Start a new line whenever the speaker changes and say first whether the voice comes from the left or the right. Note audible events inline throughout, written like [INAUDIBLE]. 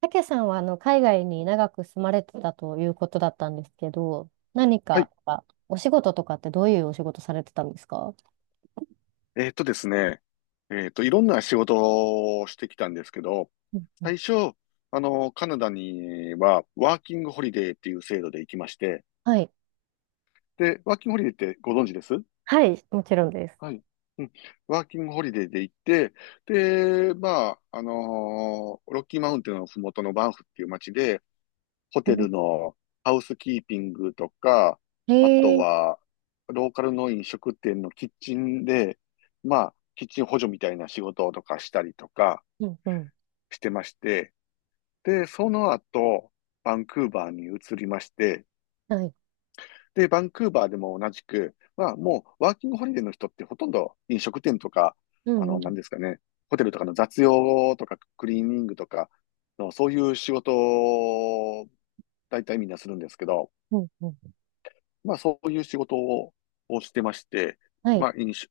right: たけさんは海外に長く住まれてたということだったんですけど、何
left: は
right: か
left: い。
right: あお仕事とかってどういうお仕事されてたんですか？
left: ですね。いろんな仕事をしてきたんですけど、
right: うんうん。
left: 最初、カナダには、ワーキングホリデーっていう制度で行きまして、
right: はい。
left: で、ワーキングホリデーってご存知です？
right: はい、もちろんです。
left: はい。うん。ワーキングホリデーで行って、で、まあ、ロッキーマウンテンのふもとのバンフっていう街で、ホ
right: う
left: テ
right: ん。
left: ルのハウスキーピングとか、
right: へ
left: あと
right: え。
left: は、ローカルの飲食店のキッチンで、まあ、キッチン補助みたいな仕事とかしたりとか
right: うんうん。
left: してまして、で、その後、バンクーバーに移りまして、
right: はい。
left: で、バンクーバーでも同じく、まあ、もう、ワーキングホリデーの人ってほとんど飲食店とか、
right: うんうん。
left: なんですかね、ホテルとかの雑用とか、クリーニングとかの、そういう仕事を、大体みんなするんですけど、
right: うん。うん。
left: まあ、そういう仕事をしてまして、
right: はい。
left: まあ、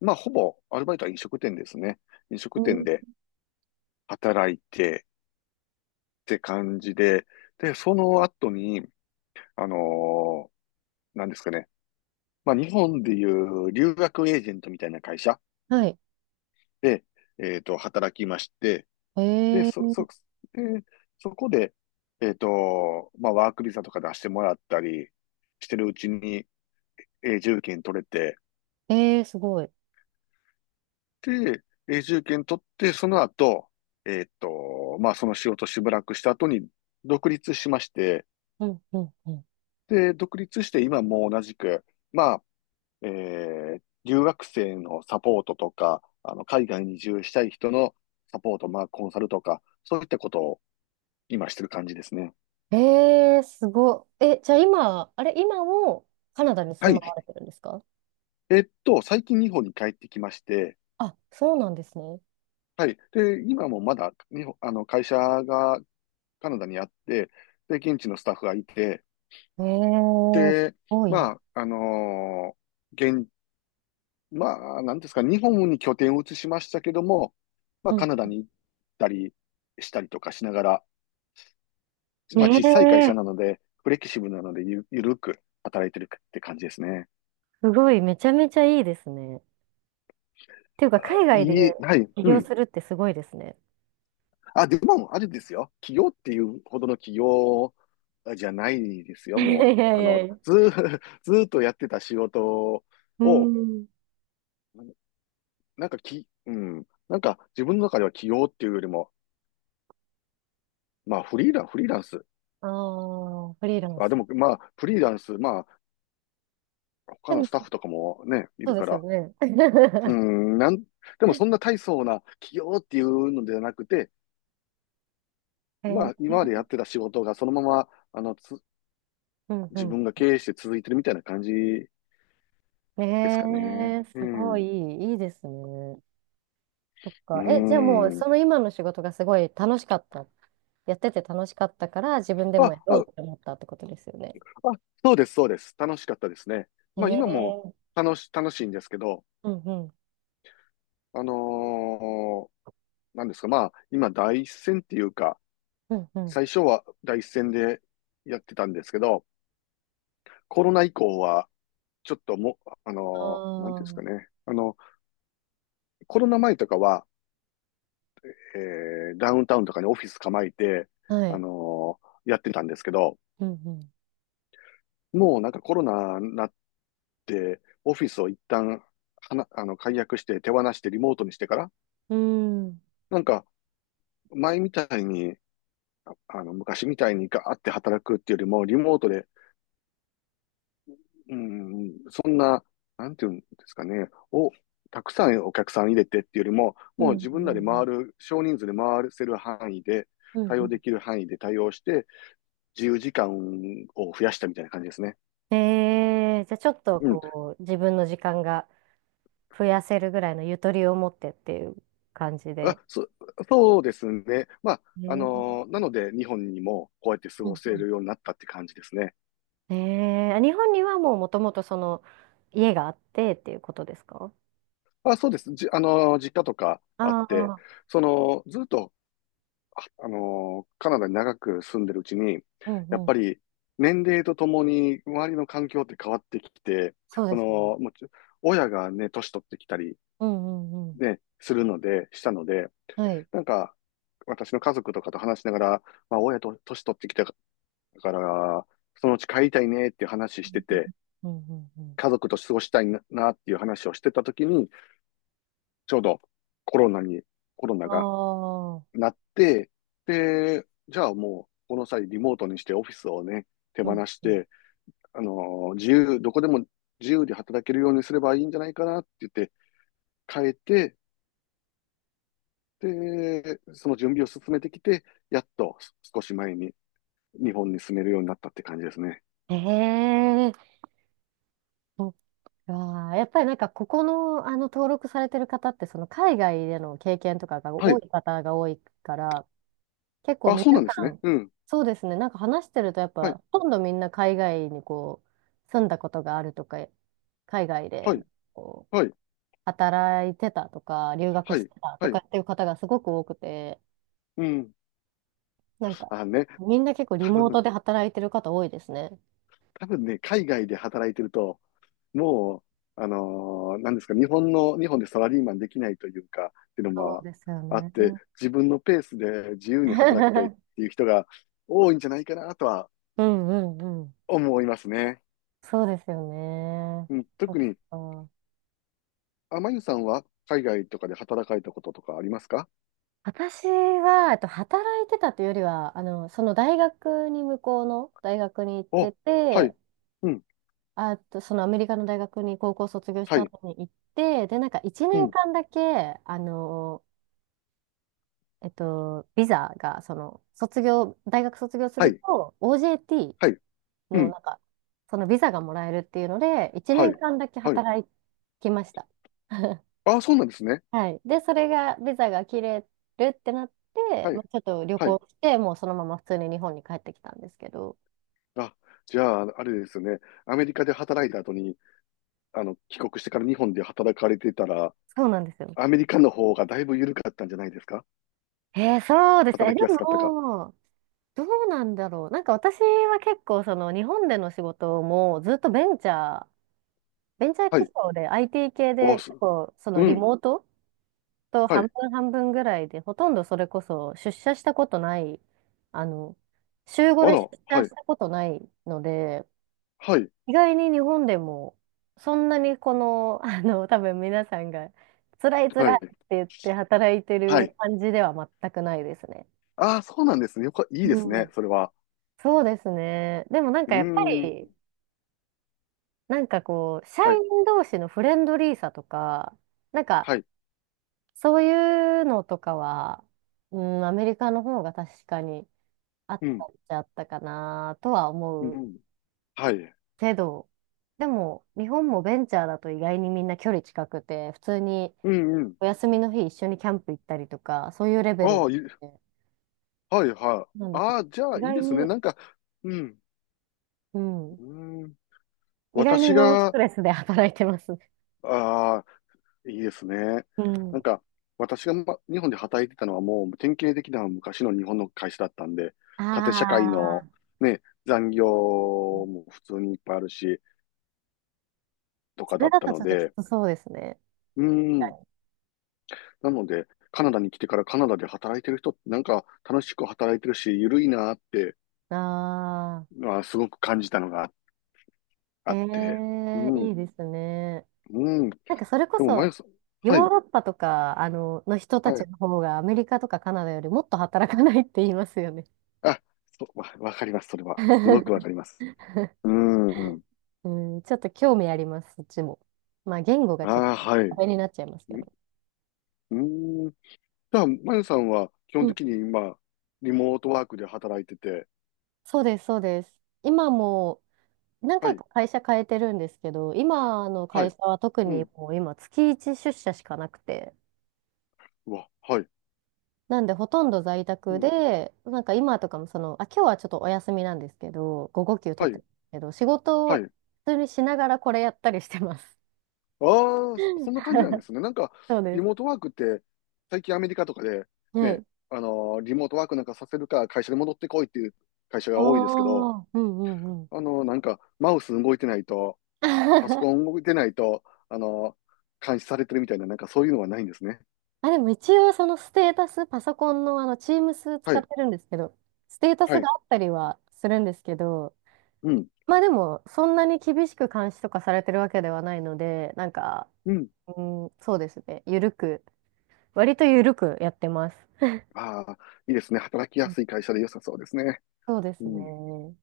left: まあ、ほぼ、アルバイトは飲食店ですね。飲
right: う
left: 食店
right: ん。
left: で働いて、って感じで、で、その後に、あのーなんですかね。まあ、日本でいう留学エージェントみたいな会社
right: はい。
left: で、働きまして、
right: へ
left: で、そ、そ、
right: え。
left: で、そこで、まあ、ワークビザとか出してもらったりしてるうちに、永住権取れて、
right: えー、すごい。
left: で、永住権取って、その後、まあ、その仕事しばらくした後に独立しまして、
right: うんうんうん。
left: で、独立して今も同じく、まあ、え留学生のサポートとか、海外に移住したい人のサポート、まあ、コンサルとか、そういったことを今してる感じですね。
right: えー、すごい。え、じゃあ今、あれ、今もカナダに住
left: は
right: まわ
left: い。
right: れてるんですか？
left: 最近日本に帰ってきまして、
right: あ、そうなんですね。
left: はい。で、今もまだ日本、会社がカナダにあって、で、現地のスタッフがいて、
right: えー、す
left: で、
right: ごいな。
left: まあ、あのー現、まあ、なんですか、日本に拠点を移しましたけども、まあ、
right: う
left: カ
right: ん。
left: ナダに行ったりしたりとかしながら、
right: ね
left: まあ、小さい会社
right: え。
left: なので、フレキシブルなのでゆるく働いてるって感じですね。
right: すごい、めちゃめちゃいいですね。っていうか、海外で
left: はい、
right: 起
left: う
right: 業
left: ん。
right: するってすごいですね。
left: あ、でも、あれですよ。企業っていうほどの企業じゃないです
right: [LAUGHS]
left: よ、
right: い
left: も
right: やい
left: う。あ
right: や
left: の、
right: いや。
left: ずー、[LAUGHS] ずーっとやってた仕事
right: う
left: を、
right: ん。
left: なんかき、うん、なんか自分の中では起業っていうよりも、まあ、フリーランス。
right: ああ、フリーラン
left: あ、で
right: ス。
left: も、まあ、フリーランス、まあ、他
right: で
left: の
right: も、
left: スタッフとかもね、い
right: そう
left: る
right: で
left: か
right: すよ
left: ら。
right: ね。
left: う
right: [LAUGHS]
left: ん、でもそんな大層な企業っていうのではなくて、
right: え
left: まあ、今までや
right: ー、
left: ってた仕事がそのまま、
right: うん
left: 自
right: う
left: 分が経営して続いてるみたいな感じ
right: ん。
left: です
right: え
left: かね。
right: ー、
left: う
right: すご
left: ん。
right: いい
left: う
right: い、いいですね。そっか。え、じゃあもう、
left: ん。
right: その今の仕事がすごい楽しかった。やってて楽しかったから、自分で
left: あ、
right: もや
left: あ、
right: ろう
left: あ、
right: って思ったってことですよね。
left: そうです、そうです。楽しかったですね。
right: え
left: まあ、今も
right: ー、
left: 楽しいんですけど、
right: うんうん。
left: あのーなんですか、まあ、今、第一線っていうか、
right: うんうん。
left: 最初は第一線でやってたんですけど、コロナ以降は、ちょっともなんてい
right: あ
left: うんですかね。コロナ前とかは、えダウンタウンとかにオフィス構えて、
right: あ、は
left: あ
right: い。
left: のやってたんですけど、
right: うんうん。
left: もうなんかコロナになって、オフィスを一旦、はな、あの、解約して手放してリモートにしてから、
right: うん。うん。
left: なんか前みたいに、昔みたいにガーって働くっていうよりも、リモートでうん、そんな、なんていうんですかね、たくさんお客さん入れてっていうよりも、
right: う
left: もう自分らで
right: ん。
left: 回る、少人数で回せる範囲で、
right: うん。
left: 対応
right: う
left: できる範囲で対応して、自由時間を増やしたみたいな感じですね。
right: ん。えー、じゃあちょっと
left: うん。
right: こう、自分の時間が増やせるぐらいのゆとりを持ってっていう感じ
left: あ、
right: で。
left: そうですね。まあ、
right: ね。
left: なので、日本にもこうやって過
right: う
left: ご
right: ん
left: せ
right: うん。
left: るようになったって感じですね。
right: えー、日本にはもうもともとその、家があってっていうことですか？
left: まあ、そうです。じ、あのー実家とかあって、
right: ああ
left: その、ずっとカナダに長く住んでるうちに、
right: ー、う
left: やっ
right: んう
left: ぱ
right: ん。
left: り年齢とともに周りの環境って変わってきて、
right: そう
left: そ
right: ですね。
left: の、もうち親がね、年取ってきたり、
right: うんうんうん。
left: ね、するので、したので、
right: はい。
left: なんか、私の家族とかと話しながら、まあ、親と年取ってきたから、そのうち帰りたいねっていう話してて、
right: うんうんうん。
left: 家族と過ごしたいなっていう話をしてた時に、ちょうどコロナに、コロナ
right: あ
left: が
right: あー、
left: なって、で、じゃあもう、この際リモートにしてオフィスをね、手
right: う
left: 放
right: ん
left: し
right: うん。
left: て、あの自由、どこでも自由で働けるようにすればいいんじゃないかなって言って変えて、で、その準備を進めてきて、やっと少し前に日本に住めるようになったって感じですね。
right: ええ。ああ、やっぱりなんか、ここの、登録されてる方って、その、海外での経験とかが
left: は
right: 多
left: い。
right: い方が多いから、結構
left: あ、
right: 皆
left: そうなんです
right: さ
left: ね。
right: ん、
left: うん。
right: そうですね、なんか話してると、やっ
left: はい。
right: ぱ、ほとんどみんな海外にこう、住んだことがあるとか、海外
left: は
right: で、
left: い。
right: こう、
left: はい。
right: 働いてたとか、留学
left: は
right: し
left: い。
right: てたと
left: は
right: か
left: い。
right: っていう方がすごく多くて、
left: うん。
right: なんか、
left: あね、
right: みんな結構リ
left: 多
right: モート
left: 分、
right: で働いてる方多いですね。
left: 多分ね、海外で働いてると、もう、なんですか、日本でサラリーマンできないというか、っていうの
right: そう
left: も
right: ですよ
left: あっ
right: ね。
left: て、自分のペースで自由に働きたいっ
right: [LAUGHS]
left: ていう人が多いんじゃないかなとは
right: うんうんうん。
left: 思いますね。
right: そうですよね。
left: うん、
right: そっ
left: 特に、
right: か。
left: あまゆさんは海外とかで働かれたこととかありますか？
right: 私は、働いてたというよりは、その大学に向こうの大学に行って
left: お、は
right: て、
left: い、うん、
right: あと、そのアメリカの大学に高校卒業し
left: は
right: た
left: い、
right: 後に行って、で、なんか1
left: う
right: 年
left: ん、
right: 間だけ、ビザが、大学卒業す
left: は
right: る
left: い、
right: と、
left: はい、
right: OJT
left: う
right: の、
left: ん、
right: なんか、そのビザがもらえるっていうので、1
left: は
right: 年
left: い、
right: 間だけ
left: はい。
right: 働きました。[LAUGHS]
left: あ、そうなんですね。
right: はい。で、それが、ビザが切れるってなって、
left: は
right: まあ、
left: い、
right: ちょっと旅
left: はい。
right: 行して、もうそのまま普通に日本に帰ってきたんですけど、
left: あ、じゃあ、あれですよね。アメリカで働いた後に、帰国してから日本で働かれてたら、
right: そうなんですよ。
left: アメリカの方がだいぶ緩かったんじゃないですか？
right: えー、そうですね。え、
left: 働
right: で
left: きやすかったか？
right: も、どうなんだろう。なんか私は結構、その日本での仕事もずっとベンチャー
left: は
right: 企
left: い。
right: 業で IT 系
left: あ、
right: で
left: す。
right: 結構、その
left: う
right: リ
left: ん。
right: モートと
left: は
right: 半
left: い。
right: 分半分ぐらいで、ほとんどそれこそ出社したことない、あの、週5
left: あ
right: で出
left: ら、は
right: 社し
left: い。
right: たことないので、
left: はい。
right: 意外に日本でも、そんなにこの、[LAUGHS] 多分皆さんが、辛い
left: は
right: 辛い
left: い。
right: って言って働いて
left: は
right: る
left: い。
right: 感じでは全くないですね。
left: ああ、そうなんですね。いいです
right: う
left: ね。
right: ん。
left: それは。
right: そうですね。でもなん
left: う
right: かやっぱ
left: ーん。
right: り、なんかこう、社
left: はい。
right: 員同士のフレンドリーさとか、なんか、
left: はい。
right: そういうのとかは、うん、アメリカの方が確かにあっ
left: う
right: た
left: ん。
right: っちゃあったかなとは
left: う
right: 思う
left: ん。はい。
right: けど、でも、日本もベンチャーだと意外にみんな距離近くて、普通に、
left: うんうん。
right: お休みの日一緒にキャンプ行ったりとか、そういうレベ
left: あ
right: ル
left: あ、
right: で
left: はいはい。
right: なんですよ。
left: ああ、じゃ
right: 意
left: あいい
right: 外
left: ですね。
right: に、
left: なんか、うん。
right: うん。
left: うーん。
right: 意外
left: 私
right: にノンスト
left: が、
right: レスで働いてますね。
left: あいいですね。
right: う
left: な
right: ん。
left: んか、私が、ま、日本で働いてたのはもう典型的な昔の日本の会社だったんで、
right: あ
left: 縦社会の
right: あ、
left: ね、残業
right: そう。
left: も普通にいっぱいあるし、と
right: そ
left: かだ
right: れ
left: っ
right: だ
left: た
right: とち
left: の
right: ょっとき
left: で、
right: つそうですね。
left: う
right: 確
left: ん。
right: かに。
left: なので、カナダに来てからカナダで働いてる人ってなんか楽しく働いてるし、ゆるいなって、
right: ああ、
left: まあ、すごく感じたのが
right: え
left: あって、
right: え、
left: う
right: い
left: ん、
right: いですね。
left: うん。で
right: なんかそれこ
left: も、まゆ
right: そ、
left: さん、
right: ヨ
left: は
right: ー
left: い、
right: ロッパとか、の人た
left: は
right: ち
left: い。
right: の方がアメリカとかカナダよりもっと働かないって言いますよね。
left: あ、そう、わかります、それは。すごくわかり
right: [LAUGHS]
left: ます。うん。
right: うん、ちょっと興味あります、そっちも。まあ言語がちょっ
left: ああ、
right: と
left: はい。
right: 壁になっちゃいますけど。
left: うーん。じゃあ、まゆさんは基
right: う
left: 本
right: ん、
left: 的に今、リモートワークで働いてて、
right: そうです、そうです。今も何
left: は
right: 回
left: い、
right: か会社変えてるんですけど、今の
left: は
right: 会
left: い、
right: 社は特
left: う
right: に
left: ん、
right: もう今月1出社しかなくて、
left: うわ、はい、
right: なんでほとんど在
left: う
right: 宅
left: ん、
right: で、なんか今とかもその、あ、今日はちょっとお休みなんですけど、午後休取
left: は
right: って
left: い、
right: るんですけど、仕事
left: は
right: を
left: い。
right: 普通にしながらこれやったりしてます。
left: ああ、そそんな感じなんで
right: [LAUGHS]
left: すね。なんか、
right: そう
left: リ
right: で
left: モート
right: す。
left: ワークって、最近アメリカとかで、
right: は
left: ね、
right: い。
left: リモートワークなんかさせるか、会社に戻ってこいっていう会社
right: あ
left: が多いですけど、
right: あ、うんうんうん。
left: なんか、マウス動いてないと、パソコ
right: [LAUGHS]
left: ン動いてないと、あのー監視されてるみたいな、なんかそういうのはないんですね。
right: あ、でも一応そのステータス、パソコンのTeams
left: は
right: 使っ
left: い、
right: てるんですけど、ステータ
left: は
right: スが
left: い、
right: あったりはするんですけど、
left: うん、
right: まあでも、そんなに厳しく監視とかされてるわけではないので、なんか、
left: うん。
right: うん、そうですね。ゆるく、割とゆるくやってます。
left: ああ、いいですね。働き
right: う
left: や
right: ん。
left: すい会社で良さそうですね。
right: そうで
left: う
right: す
left: ん。
right: ね。